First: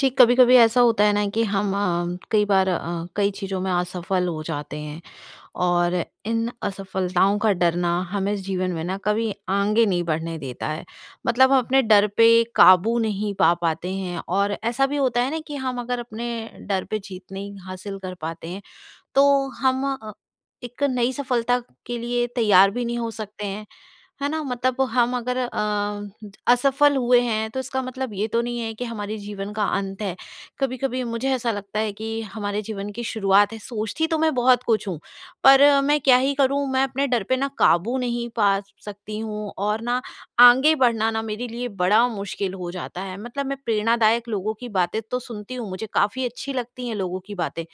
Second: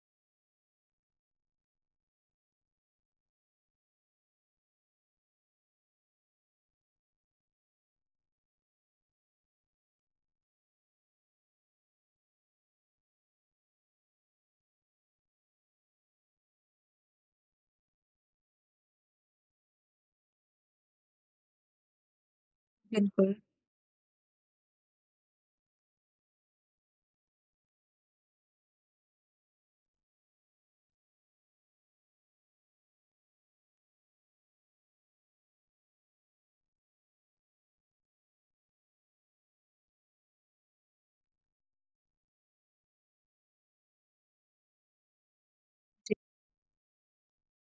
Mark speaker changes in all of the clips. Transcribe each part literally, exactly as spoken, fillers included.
Speaker 1: जी, कभी-कभी ऐसा होता है ना कि हम अ, कई बार अ, कई चीज़ों में असफल हो जाते हैं, और इन असफलताओं का डर ना हमें जीवन में ना कभी आगे नहीं बढ़ने देता है। मतलब हम अपने डर पे काबू नहीं पा पाते हैं और ऐसा भी होता है ना कि हम अगर अपने डर पे जीत नहीं हासिल कर पाते हैं, तो हम अ, एक नई सफलता के लिए तैयार भी नहीं हो
Speaker 2: बिल्कुल।
Speaker 1: सकते हैं। है ना? मतलब हम अगर अ, असफल हुए हैं, तो इसका मतलब ये तो नहीं है कि हमारे जीवन का अंत है, कभी-कभी मुझे ऐसा लगता है कि हमारे जीवन की शुरुआत है। सोचती तो मैं बहुत कुछ हूँ, पर मैं क्या ही करूँ मैं अपने डर पे ना काबू नहीं पा स सकती हूँ और ना आगे बढ़ना ना मेरे लिए बड़ा मुश्किल हो जाता है, मतलब मैं प्रेरणादायक लोगों की बातें तो सुनती हूँ, मुझे
Speaker 2: जी।
Speaker 1: काफ़ी अच्छी लगती हैं लोगों की बातें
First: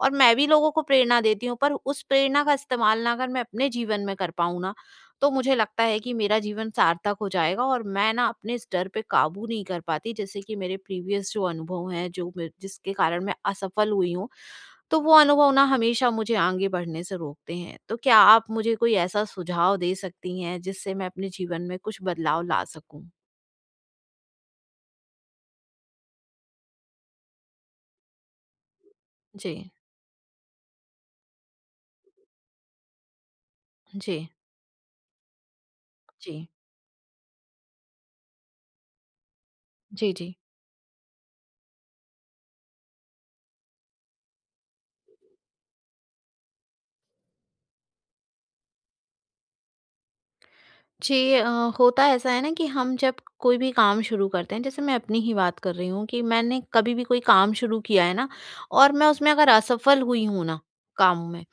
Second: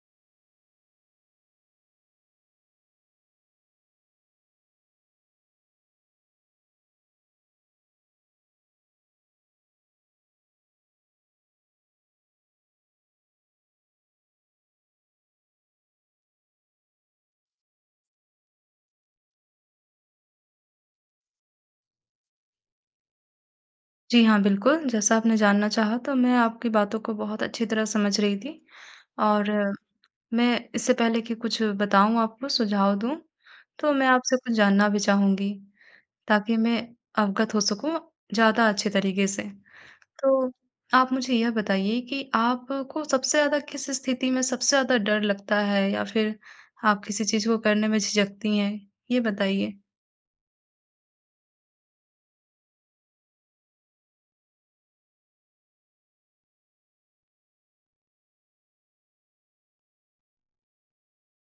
Speaker 1: और मैं भी लोगों को प्रेरणा देती हूँ पर उस प्रेरणा का इस्तेमाल ना अगर मैं अपने जीवन में कर पाऊँ ना, तो मुझे लगता है कि मेरा जीवन सार्थक हो जाएगा। और मैं ना अपने इस डर पर काबू नहीं कर पाती जैसे कि मेरे प्रीवियस जो अनुभव है, जो मेर जिसके कारण मैं असफल हुई हूँ, तो वो अनुभव ना हमेशा मुझे आगे बढ़ने से रोकते हैं। तो क्या आप मुझे कोई ऐसा सुझाव दे सकती हैं, जिससे मैं अपने जीवन में कुछ बदलाव ला सकूँ?
Speaker 2: जी हाँ, बिल्कुल जैसा आपने जानना चाहा तो मैं आपकी बातों को बहुत अच्छी तरह समझ रही थी, और
Speaker 1: जी।
Speaker 2: मैं इससे पहले की कुछ बताऊँ आपको सुझाव दूँ। तो मैं
Speaker 1: जी।
Speaker 2: आपसे कुछ जानना भी चाहूँगी,
Speaker 1: जी।
Speaker 2: ताकि मैं अवगत हो सकूँ ज़्यादा अच्छे तरीक़े से।
Speaker 1: जी, जी।
Speaker 2: तो आप मुझे यह बताइए कि आपको सबसे ज़्यादा किस स्थिति में सबसे ज़्यादा डर लगता है या फिर आप किसी चीज़ को करने में झिझकती हैं? ये बताइए।
Speaker 1: जी अ, होता ऐसा है ना कि हम जब कोई भी काम शुरू करते हैं, जैसे मैं अपनी ही बात कर रही हूँ कि मैंने कभी भी कोई काम शुरू किया है ना, और मैं उसमें अगर असफल हुई हूँ ना, काम में,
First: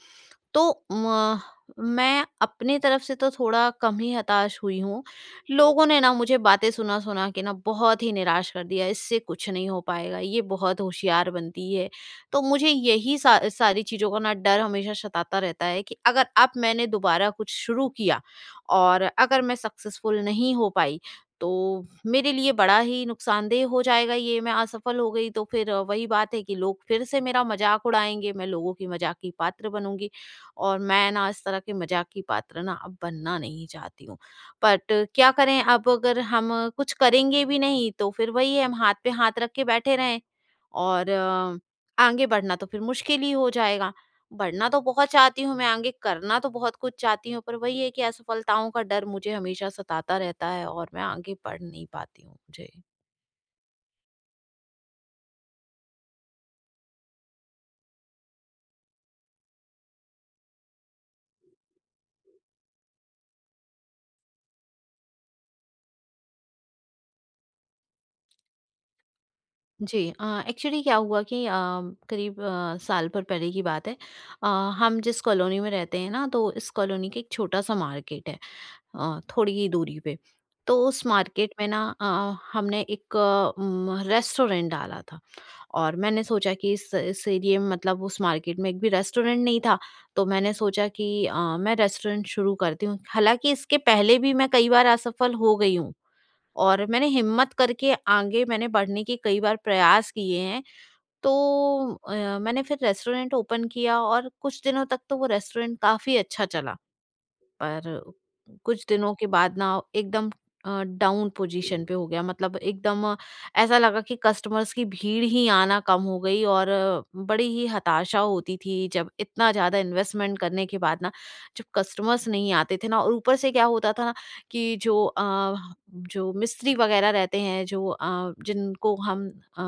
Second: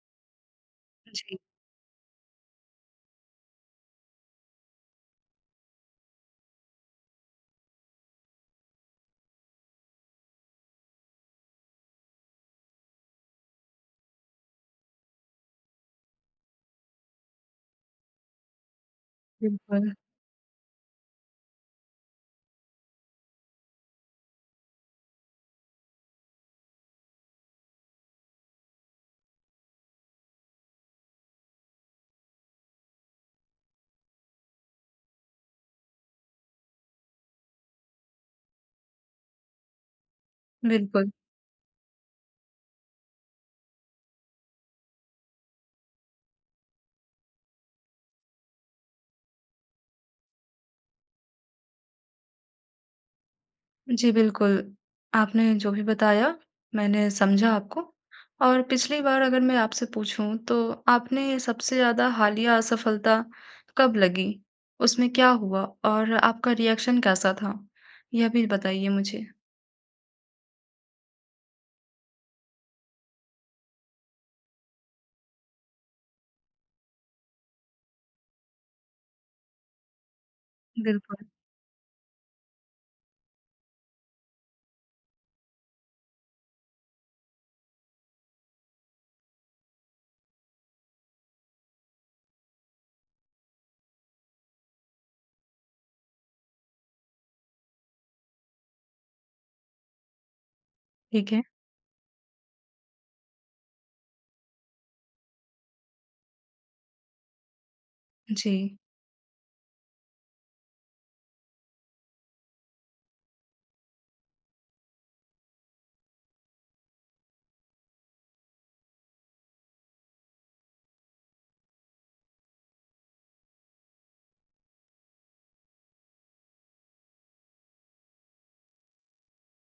Speaker 1: तो
Speaker 2: जी।
Speaker 1: म मैं अपनी तरफ़ से तो थोड़ा कम ही हताश हुई हूँ, लोगों ने ना मुझे बातें सुना-सुना के ना बहुत ही निराश कर दिया है, इससे कुछ नहीं हो पाएगा, ये बहुत होशियार बनती है। तो मुझे यही सा सारी चीज़ों का ना डर हमेशा सताता रहता है कि अगर अब मैंने दोबारा कुछ शुरू किया और अगर मैं
Speaker 2: बिल्कुल।
Speaker 1: सक्सेसफुल नहीं हो पाई, तो मेरे लिए बड़ा ही नुक़सानदेह हो जाएगा ये। मैं असफल हो गई तो फिर वही बात है कि लोग फिर से मेरा मज़ाक उड़ाएँगे, मैं लोगों की मज़ाक की पात्र बनूँगी। और मैं ना इस तरह के मज़ाक की पात्र ना अब बनना नहीं चाहती हूँ, बट क्या करें अब अगर हम कुछ करेंगे भी नहीं, तो फिर वही है, हम हाथ पे हाथ रख के बैठे रहें
Speaker 2: बिल्कुल।
Speaker 1: और आगे बढ़ना तो फिर मुश्किल ही हो जाएगा। बढ़ना तो बहुत चाहती हूँ मैं आगे, करना तो बहुत कुछ चाहती हूँ पर वही है कि असफलताओं का डर मुझे हमेशा सताता रहता है और मैं आगे बढ़ नहीं पाती हूँ। जी।
Speaker 2: जी, बिल्कुल। आपने जो भी बताया मैंने समझा आपको और पिछली बार अगर मैं आपसे पूछूँ तो आपने सबसे ज़्यादा हालिया असफलता कब लगी? उसमें क्या हुआ? और आपका रिएक्शन कैसा था? यह भी बताइए मुझे।
Speaker 1: जी, अ, एक्चुअली क्या हुआ कि अ, करीब अ, साल भर पहले की बात है अ, हम जिस कॉलोनी में रहते हैं ना तो इस कॉलोनी के एक छोटा-सा मार्केट है अ, थोड़ी ही दूरी पे। तो उस
Speaker 2: बिल्कुल।
Speaker 1: मार्केट में ना अ, हमने एक उम, रेस्टोरेंट डाला था और मैंने सोचा कि इस इस एरिए में मतलब उस मार्केट में एक भी रेस्टोरेंट नहीं था। तो मैंने सोचा कि अ, मैं रेस्टोरेंट शुरू करती हूँ, हालाँकि इसके पहले भी मैं कई बार असफल हो गई हूँ और मैंने हिम्मत करके आगे मैंने बढ़ने के कई बार प्रयास किए हैं। तो
Speaker 2: ठीक है।
Speaker 1: अ, मैंने फिर रेस्टोरेंट ओपन किया और कुछ दिनों तक तो वो रेस्टोरेंट काफ़ी अच्छा चला। पर
Speaker 2: जी।
Speaker 1: कुछ दिनों के बाद ना एकदम अ, डाउन पोज़ीशन पे हो गया मतलब एकदम ऐसा लगा कि कस्टमर्स की भीड़ ही आना कम हो गई और बड़ी ही हताशा होती थी, जब इतना ज़्यादा इन्वेस्टमेंट करने के बाद ना जब कस्टमर्स नहीं आते थे ना और ऊपर से क्या होता था ना कि जो अ, जो मिस्त्री वगैरह रहते हैं, जो अ, जिनको हम अ,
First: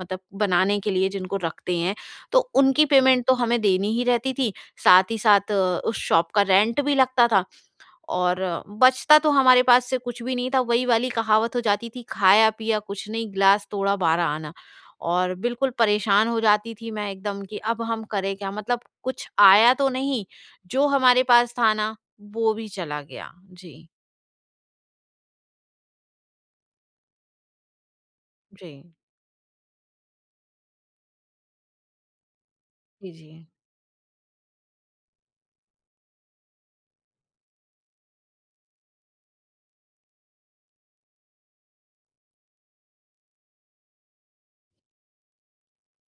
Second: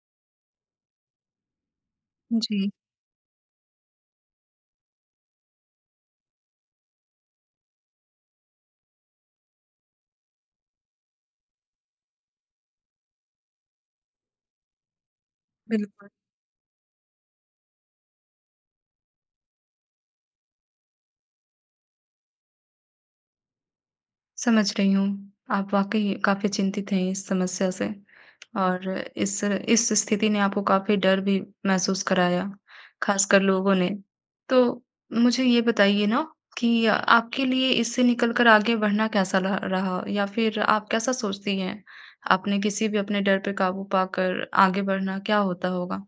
Speaker 1: मतलब बनाने के लिए जिनको रखते हैं, तो
Speaker 2: जी।
Speaker 1: उनकी पेमेंट तो हमें देनी ही रहती थी। साथ ही साथ उस शॉप का रेंट भी लगता था और बचता तो हमारे पास से कुछ भी नहीं था। वही वाली कहावत हो जाती थी, खाया-पिया कुछ नहीं ग्लास तोड़ा बारह आना और बिल्कुल
Speaker 2: बिल्कुल।
Speaker 1: परेशान हो जाती थी मैं एकदम कि अब हम करें क्या? मतलब कुछ आया तो नहीं जो हमारे पास था ना वो भी चला गया। जी।
Speaker 2: समझ रही हूँ, आप वाक़ई काफ़ी चिंतित हैं इस समस्या से और
Speaker 1: जी।
Speaker 2: इस इस स्थिति ने आपको काफ़ी डर भी महसूस कराया,
Speaker 1: जी,
Speaker 2: ख़ासकर
Speaker 1: जी।
Speaker 2: लोगों ने। तो मुझे ये बताइए ना कि आपके लिए इससे निकलकर आगे बढ़ना कैसा लहा रहा या फ़िर आप कैसा सोचती हैं? आपने किसी भी अपने डर पर काबू पाकर आगे बढ़ना क्या होता होगा?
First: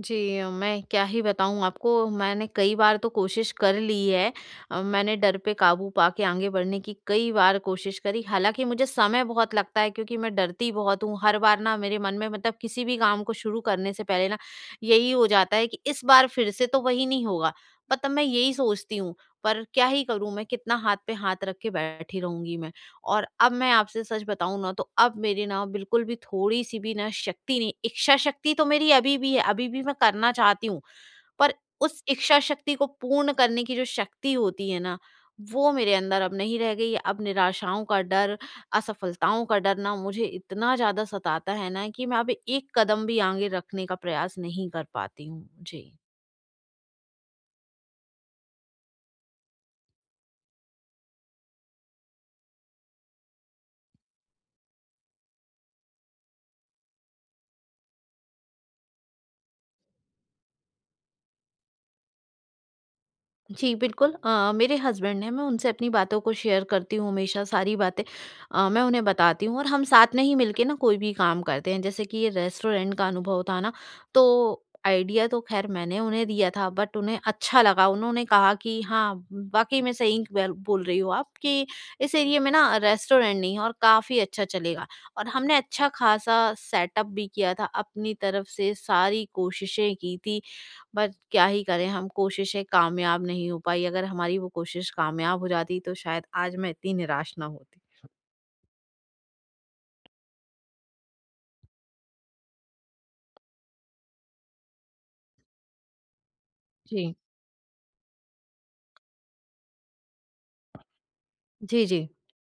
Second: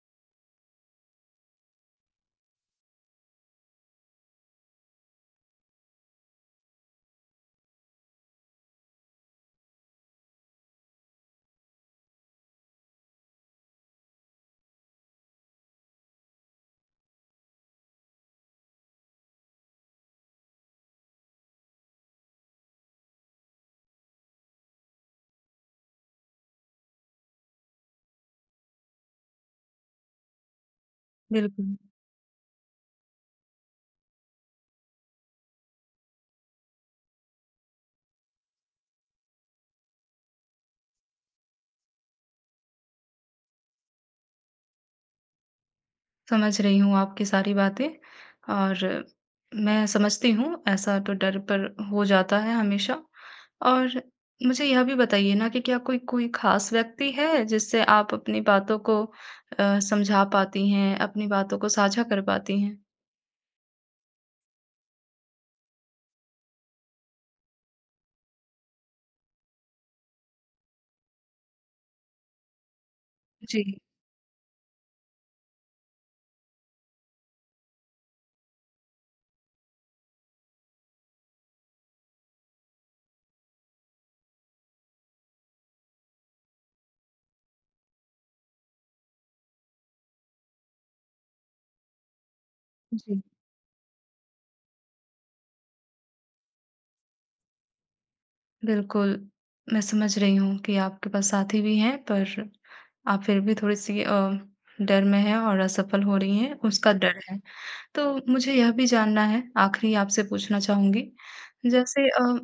Speaker 1: जी, मैं क्या ही बताऊँ आपको मैंने कई बार तो कोशिश कर ली है। अ, मैंने डर पे काबू पाके आगे बढ़ने की कई बार कोशिश करी, हालाँकि मुझे समय बहुत लगता है क्योंकि मैं डरती बहुत हूँ। हर बार ना मेरे मन में मतलब किसी भी काम को शुरू करने से पहले ना यही हो जाता है कि इस बार फ़िर से तो वही नहीं होगा? पर तब मैं यही सोचती हूँ पर क्या ही करूँ, मैं कितना हाथ पे हाथ रख के बैठी रहूँगी मैं? और अब मैं आपसे सच बताऊँ ना तो अब मेरे ना बिल्कुल भी थोड़ी-सी भी ना शक्ति नहीं इच्छाशक्ति तो मेरी अभी भी है, अभी भी मैं करना चाहती हूँ। पर
Speaker 2: बिल्कुल।
Speaker 1: उस इच्छाशक्ति को पूर्ण करने की जो शक्ति होती है ना वो मेरे अंदर अब नहीं रह गई है। अब निराशाओं का डर, असफलताओं का डर ना मुझे इतना ज़्यादा सताता है ना कि मैं अब एक कदम भी आगे रखने का प्रयास नहीं कर पाती हूँ। जी।
Speaker 2: समझ रही हूँ आपकी सारी बातें और मैं समझती हूँ ऐसा तो डर पर हो जाता है हमेशा और मुझे यह भी बताइए ना कि क्या कोई कोई ख़ास व्यक्ति है, जिससे आप अपनी बातों को अ, समझा पाती हैं? अपनी बातों को साझा कर पाती हैं?
Speaker 1: जी, बिल्कुल। अ, मेरे हसबैंड हैं, मैं उनसे अपनी बातों को शेयर करती हूँ हमेशा सारी बातें अ, मैं उन्हें बताती हूँ और हम साथ में ही मिल के ना कोई भी काम करते हैं। जैसे कि ये रेस्टोरेंट का अनुभव था ना,
Speaker 2: जी।
Speaker 1: तो आईडिया तो ख़ैर मैंने उन्हें दिया था बट उन्हें अच्छा लगा। उन्होंने कहा कि, "हाँ, व वाक़ई मैं सही क वैल बोल रही हो आप कि इस एरिया में ना रेस्टोरेंट नहीं है और काफ़ी अच्छा चलेगा।" और हमने अच्छा-ख़ासा सेटअप भी किया था अपनी तरफ़ से सारी कोशिशें की थीं, बट क्या ही करें हम, कोशिशें
Speaker 2: जी।
Speaker 1: कामयाब नहीं हो पाईं। अगर हमारी वो कोशिश कामयाब हो जाती तो शायद आज मैं इतनी निराश ना होती।
Speaker 2: बिल्कुल। मैं समझ रही हूँ कि आपके पास साथी भी हैं पर आप फिर भी थोड़ी-सी अ, डर में हैं और असफल हो रही हैं उसका
Speaker 1: जी।
Speaker 2: डर है। तो मुझे यह भी जानना है आखिरी आपसे पूछना चाहूँगी,
Speaker 1: जी,
Speaker 2: जैसे
Speaker 1: जी।
Speaker 2: अ,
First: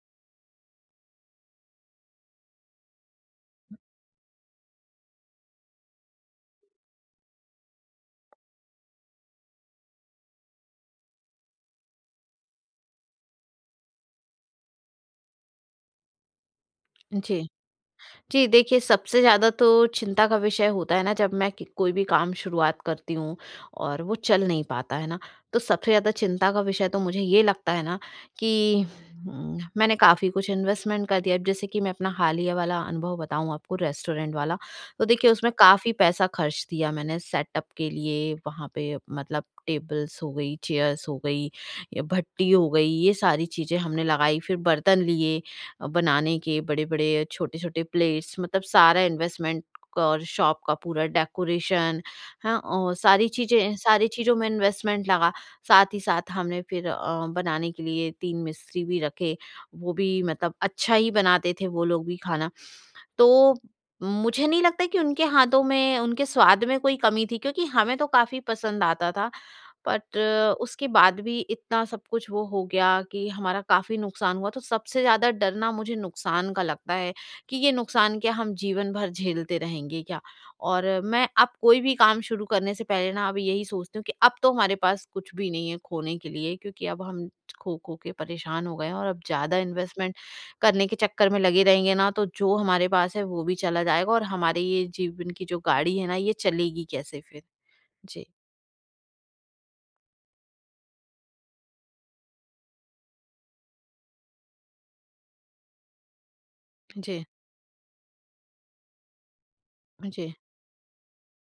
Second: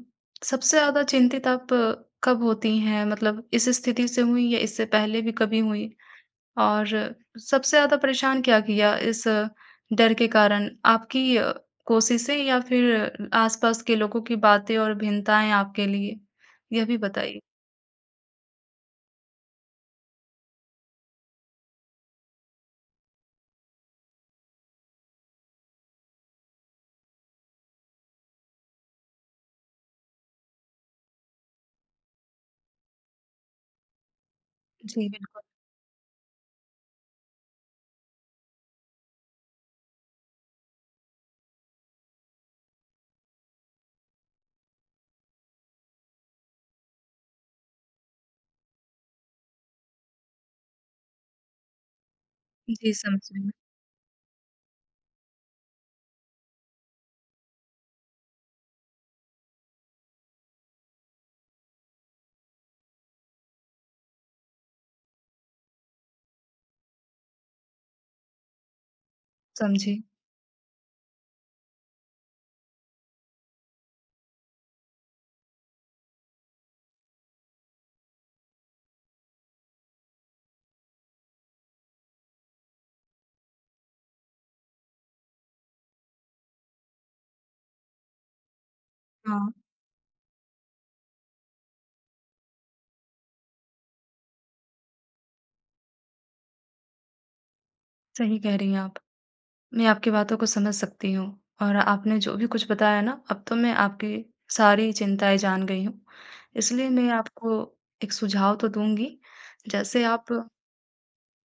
Speaker 2: सबसे ज़्यादा चिंतित आप कब होती हैं मतलब इस स्थिति से हुईं या इससे पहले भी कभी हुईं? और सबसे ज़्यादा परेशान क्या किया इस डर के कारण आपकी अ, कोशिशें या फिर आस-पास के लोगों की बातें और भिन्नताएँ आपके लिए? यह भी बताइए।
Speaker 1: जी। जी देखिए, सबसे ज़्यादा तो चिंता का विषय होता है ना जब मैं कि कोई भी काम शुरुआत करती हूँ और वो चल नहीं पाता है ना, तो सबसे ज़्यादा चिंता का विषय तो मुझे ये लगता है ना, कि उम, मैंने काफ़ी कुछ इन्वेस्टमेंट कर दिया है। जैसे कि मैं अपना हालिया वाला अनुभव बताऊँ आपको रेस्टोरेंट वाला, तो
Speaker 2: जी,
Speaker 1: देखिए
Speaker 2: बिल्कुल।
Speaker 1: उसमें काफ़ी पैसा खर्च दिया मैंने सेटअप के लिए वहाँ पे मतलब टेबल्स हो गई, चेयर्स हो गई या भट्टी हो गई, ये सारी चीज़ें हमने लगाई। फिर बर्तन लिए अ, बनाने के बड़े-बड़े अ, छोटे-छोटे प्लेट्स मतलब सारा इन्वेस्टमेंट कौर शॉप का पूरा डेकोरेशन हाँ,
Speaker 2: जी,
Speaker 1: औ
Speaker 2: समझ
Speaker 1: सारी
Speaker 2: रही हूँ मैं।
Speaker 1: चीज़ें सारी चीज़ों में इन्वेस्टमेंट लगा। साथ ही साथ हमने फिर अ, बनाने के लिए तीन मिस्त्री भी रखे, वो भी मतलब अच्छा ही बनाते थे वो लोग भी खाना। तो मुझे नहीं लगता कि उनके हाथों में, उनके स्वाद में कोई कमी थी क्योंकि हमें तो काफ़ी पसंद आता था,
Speaker 2: समझी।
Speaker 1: बट उसके बाद भी इतना सब कुछ वो हो गया कि हमारा काफ़ी नुकसान हुआ। तो सबसे ज़्यादा डर ना मुझे नुकसान का लगता है कि ये नुकसान क्या हम जीवन भर झेलते रहेंगे क्या? और मैं अब कोई भी काम शुरू करने से पहले ना अब यही सोचती हूँ कि अब तो हमारे पास कुछ भी नहीं है खोने के लिए क्योंकि अब हम खो-खो के परेशान हो गए हैं और अब
Speaker 2: हाँ।
Speaker 1: ज़्यादा इन्वेस्टमेंट करने के चक्कर में लगे रहेंगे ना तो जो हमारे पास है, वो भी चला जाएगा और हमारे ये जीवन की जो गाड़ी है ना, ये चलेगी कैसे फिर। जी।
Speaker 2: सही कह रही हैं आप। मैं आपकी बातों को समझ सकती हूँ और आपने जो भी कुछ बताया ना, अब तो मैं आपकी सारी चिंताएँ जान गई हूँ। इसलिए मैं
Speaker 1: जी।
Speaker 2: आपको एक सुझाव तो दूँगी, जैसे
Speaker 1: ह
Speaker 2: आप
Speaker 1: जी।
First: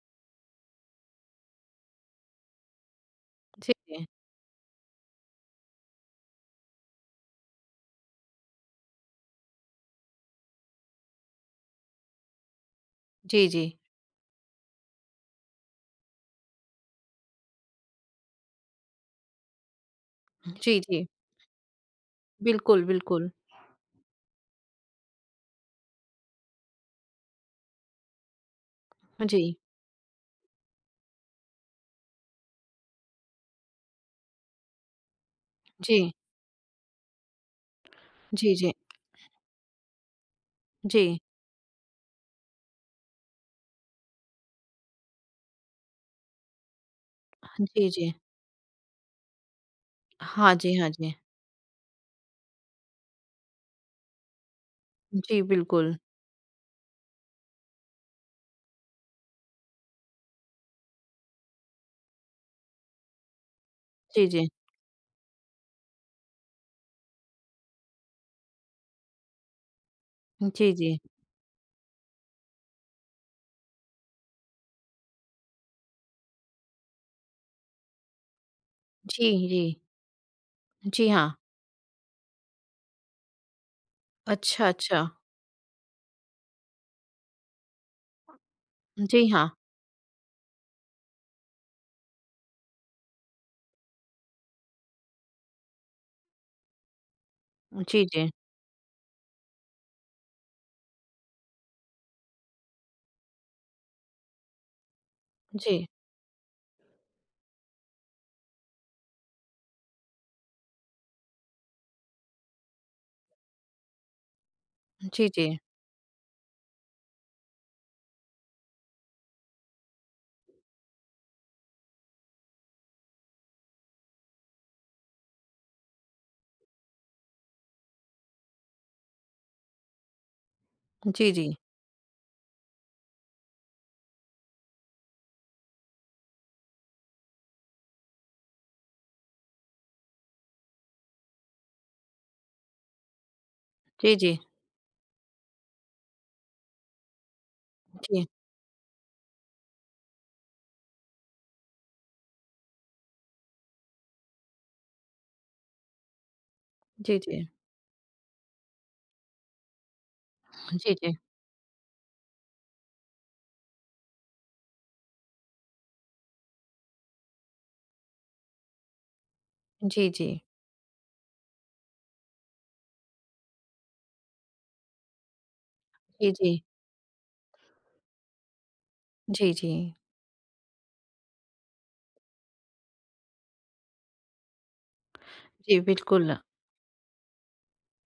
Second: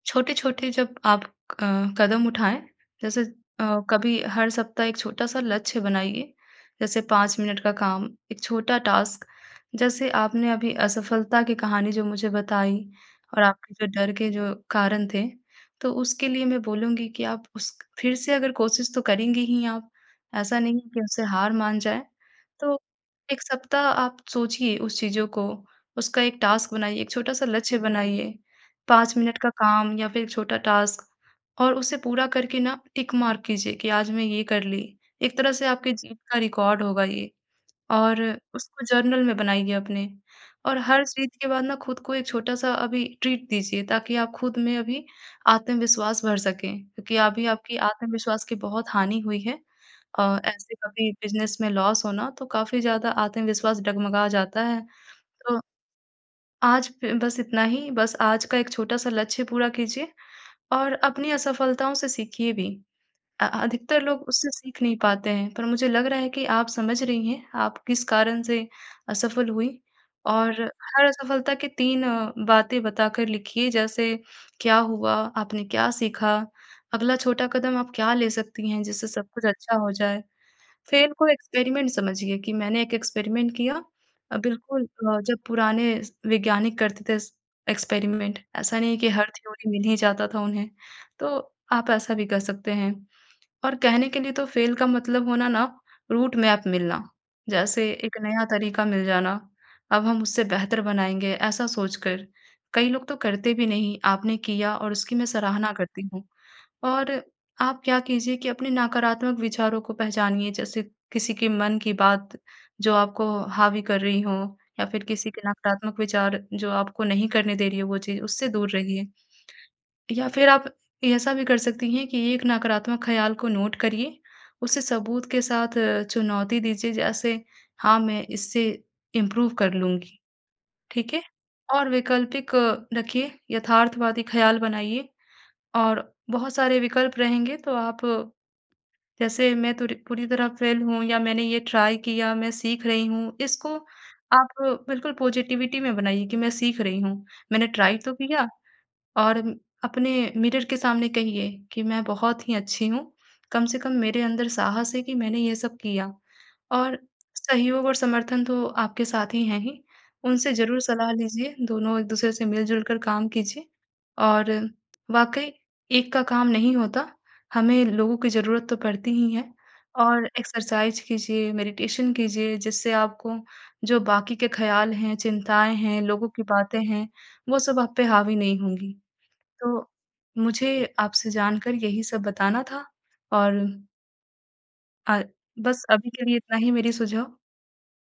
Speaker 2: छोटे-छोटे जब आप अ, कदम उठाएँ जैसे
Speaker 1: ठीक
Speaker 2: अ,
Speaker 1: है।
Speaker 2: कभी हर सप्ताह एक छोटा-सा लक्ष्य बनाइए। जैसे पाँच मिनट का काम, एक छोटा टास्क जैसे आपने अभी असफलता की कहानी जो मुझे बताई और
Speaker 1: जी,
Speaker 2: आपके
Speaker 1: जी।
Speaker 2: जो डर के जो कारण थे, तो उसके लिए मैं बोलूँगी कि आप उस फिर से अगर कोशिश तो करेंगी ही आप ऐसा नहीं
Speaker 1: जी,
Speaker 2: है कि
Speaker 1: जी।
Speaker 2: उससे हार मान जाएँ। तो
Speaker 1: बिल्कुल, बिल्कुल।
Speaker 2: एक सप्ताह आप सोचिए उस चीज़ों को उसका एक टास्क बनाइए एक छोटा-सा लक्ष्य बनाइए पाँच
Speaker 1: हाँ
Speaker 2: मिनट का
Speaker 1: जी।
Speaker 2: काम या फिर एक छोटा टास्क और उसे पूरा करके ना टिक मार्क कीजिए कि आज मैं ये कर ली एक तरह से आपकी
Speaker 1: जी।
Speaker 2: जीत का रिकॉर्ड होगा ये और
Speaker 1: जी, जी।
Speaker 2: उसको जर्नल में बनाइए अपने और हर
Speaker 1: जी।
Speaker 2: चीज़ के बाद ना खुद को एक छोटा-सा अभी ट्रीट दीजिए ताकि आप खुद में अभी आत्मविश्वास भर सकें क्योंकि अभी आपकी
Speaker 1: जी, जी।
Speaker 2: आत्मविश्वास की बहुत हानि हुई है अ,
Speaker 1: हाँ
Speaker 2: ऐसे
Speaker 1: जी, हाँ
Speaker 2: कभी
Speaker 1: जी।
Speaker 2: बिजनेस में लॉस हो ना तो काफ़ी ज़्यादा आत्मविश्वास डगमगा जाता है
Speaker 1: जी,
Speaker 2: तो
Speaker 1: बिल्कुल।
Speaker 2: आज फ बस इतना ही बस आज का एक छोटा-सा लक्ष्य पूरा कीजिए और अपनी असफलताओं से सीखिए भी अ, अधिकतर लोग
Speaker 1: जी, जी।
Speaker 2: उससे सीख नहीं पाते हैं, पर मुझे लग रहा है कि आप समझ रही हैं, आप किस कारण से असफल हुई और
Speaker 1: जी, जी।
Speaker 2: हर असफलता के तीन बातें बता कर लिखिए जैसे क्या हुआ? आपने क्या सीखा? अगला छोटा कदम आप क्या ले सकती हैं? जिससे सब कुछ
Speaker 1: जी,
Speaker 2: अच्छा
Speaker 1: जी।
Speaker 2: हो जाए।
Speaker 1: जी,
Speaker 2: फ़ेल को
Speaker 1: हाँ।
Speaker 2: एक्सपेरिमेंट समझिए कि मैंने एक एक्सपेरिमेंट किया अ,
Speaker 1: अच्छा,
Speaker 2: बिल्कुल
Speaker 1: अच्छा।
Speaker 2: अ, जब पुराने वैज्ञानिक करते थे एक्सपेरिमेंट ऐसा नहीं है कि
Speaker 1: जी,
Speaker 2: हर
Speaker 1: हाँ।
Speaker 2: थ्योरी मिल ही जाता था उन्हें, तो आप ऐसा भी कर सकते हैं और कहने के लिए तो फ़ेल का मतलब होना ना रूटमैप मिलना, जैसे
Speaker 1: जी,
Speaker 2: एक
Speaker 1: जी।
Speaker 2: नया तरीक़ा मिल जाना, अब हम उससे बेहतर बनाएँगे, ऐसा सोचकर, कई लोग तो करते भी नहीं आपने किया और उसकी मैं सराहना
Speaker 1: जी।
Speaker 2: करती हूँ। और आप क्या कीजिए कि अपने नकारात्मक विचारों को पहचानिए जैसे किसी के मन की बात, जो आपको हावी कर रही हो या फिर
Speaker 1: जी,
Speaker 2: किसी के
Speaker 1: जी।
Speaker 2: नकारात्मक विचार जो आपको नहीं करने दे रही हो वो चीज़, उससे दूर रहिए या फिर आप ऐसा भी कर सकती हैं कि एक नकारात्मक ख़्याल को नोट करिए उसे सबूत के साथ अ, चुनौती दीजिए जैसे हाँ मैं इससे इम्प्रूव कर लूँगी। ठीक है?
Speaker 1: जी, जी।
Speaker 2: और वैकल्पिक रखिए यथार्थवादी ख़्याल बनाइए और बहुत सारे विकल्प रहेंगे, तो आप जैसे मैं तो पूरी तरह फ़ेल हूँ या मैंने ये ट्राई किया, मैं सीख रही हूँ, इसको
Speaker 1: जी, जी।
Speaker 2: आप बिल्कुल पॉज़िटिविटी में बनाइए कि मैं सीख रही हूँ। मैंने ट्राई तो
Speaker 1: जी।
Speaker 2: किया और अपने मिरर के सामने कहिए कि मैं बहुत ही अच्छी हूँ, कम से कम मेरे अंदर साहस है कि मैंने ये सब किया और
Speaker 1: जी, जी।
Speaker 2: सहयोग और समर्थन तो आपके साथी हैं ही, उनसे ज़रूर
Speaker 1: जी,
Speaker 2: सलाह
Speaker 1: जी।
Speaker 2: लीजिए, दोनों एक-दूसरे से मिल-जुल कर काम कीजिए और वाक़ई एक का काम नहीं होता, हमें लोगों की ज़रूरत तो पड़ती ही है
Speaker 1: जी,
Speaker 2: और
Speaker 1: जी।
Speaker 2: एक्सरसाइज़ कीजिए, मेडिटेशन कीजिए, जिससे आपको जो बाक़ी के ख़्याल हैं, चिंताएँ हैं, लोगों
Speaker 1: जी,
Speaker 2: की
Speaker 1: जी।
Speaker 2: बातें हैं, वो सब आप पे हावी नहीं होंगी।
Speaker 1: जी,
Speaker 2: तो
Speaker 1: जी।
Speaker 2: मुझे आपसे जानकर यही सब बताना था और अ,
Speaker 1: जी,
Speaker 2: बस अभी के लिए
Speaker 1: बिल्कुल।
Speaker 2: इतना ही मेरी सुझाव।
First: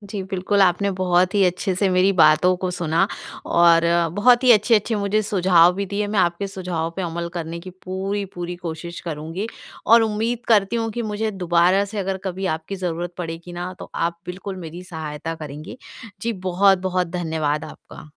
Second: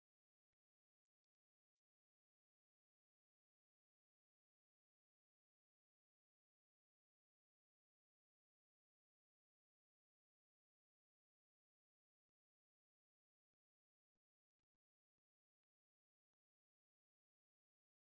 Speaker 1: जी, बिल्कुल, आपने बहुत ही अच्छे से मेरी बातों को सुना। और बहुत ही अच्छे-अच्छे मुझे सुझाव भी दिए, मैं आपके सुझाव पे अमल करने की पूरी-पूरी कोशिश करूँगी और उम्मीद करती हूँ कि मुझे दोबारा से अगर कभी आपकी ज़रूरत पड़ेगी ना तो आप बिल्कुल मेरी सहायता करेंगी। जी बहुत-बहुत धन्यवाद आपका।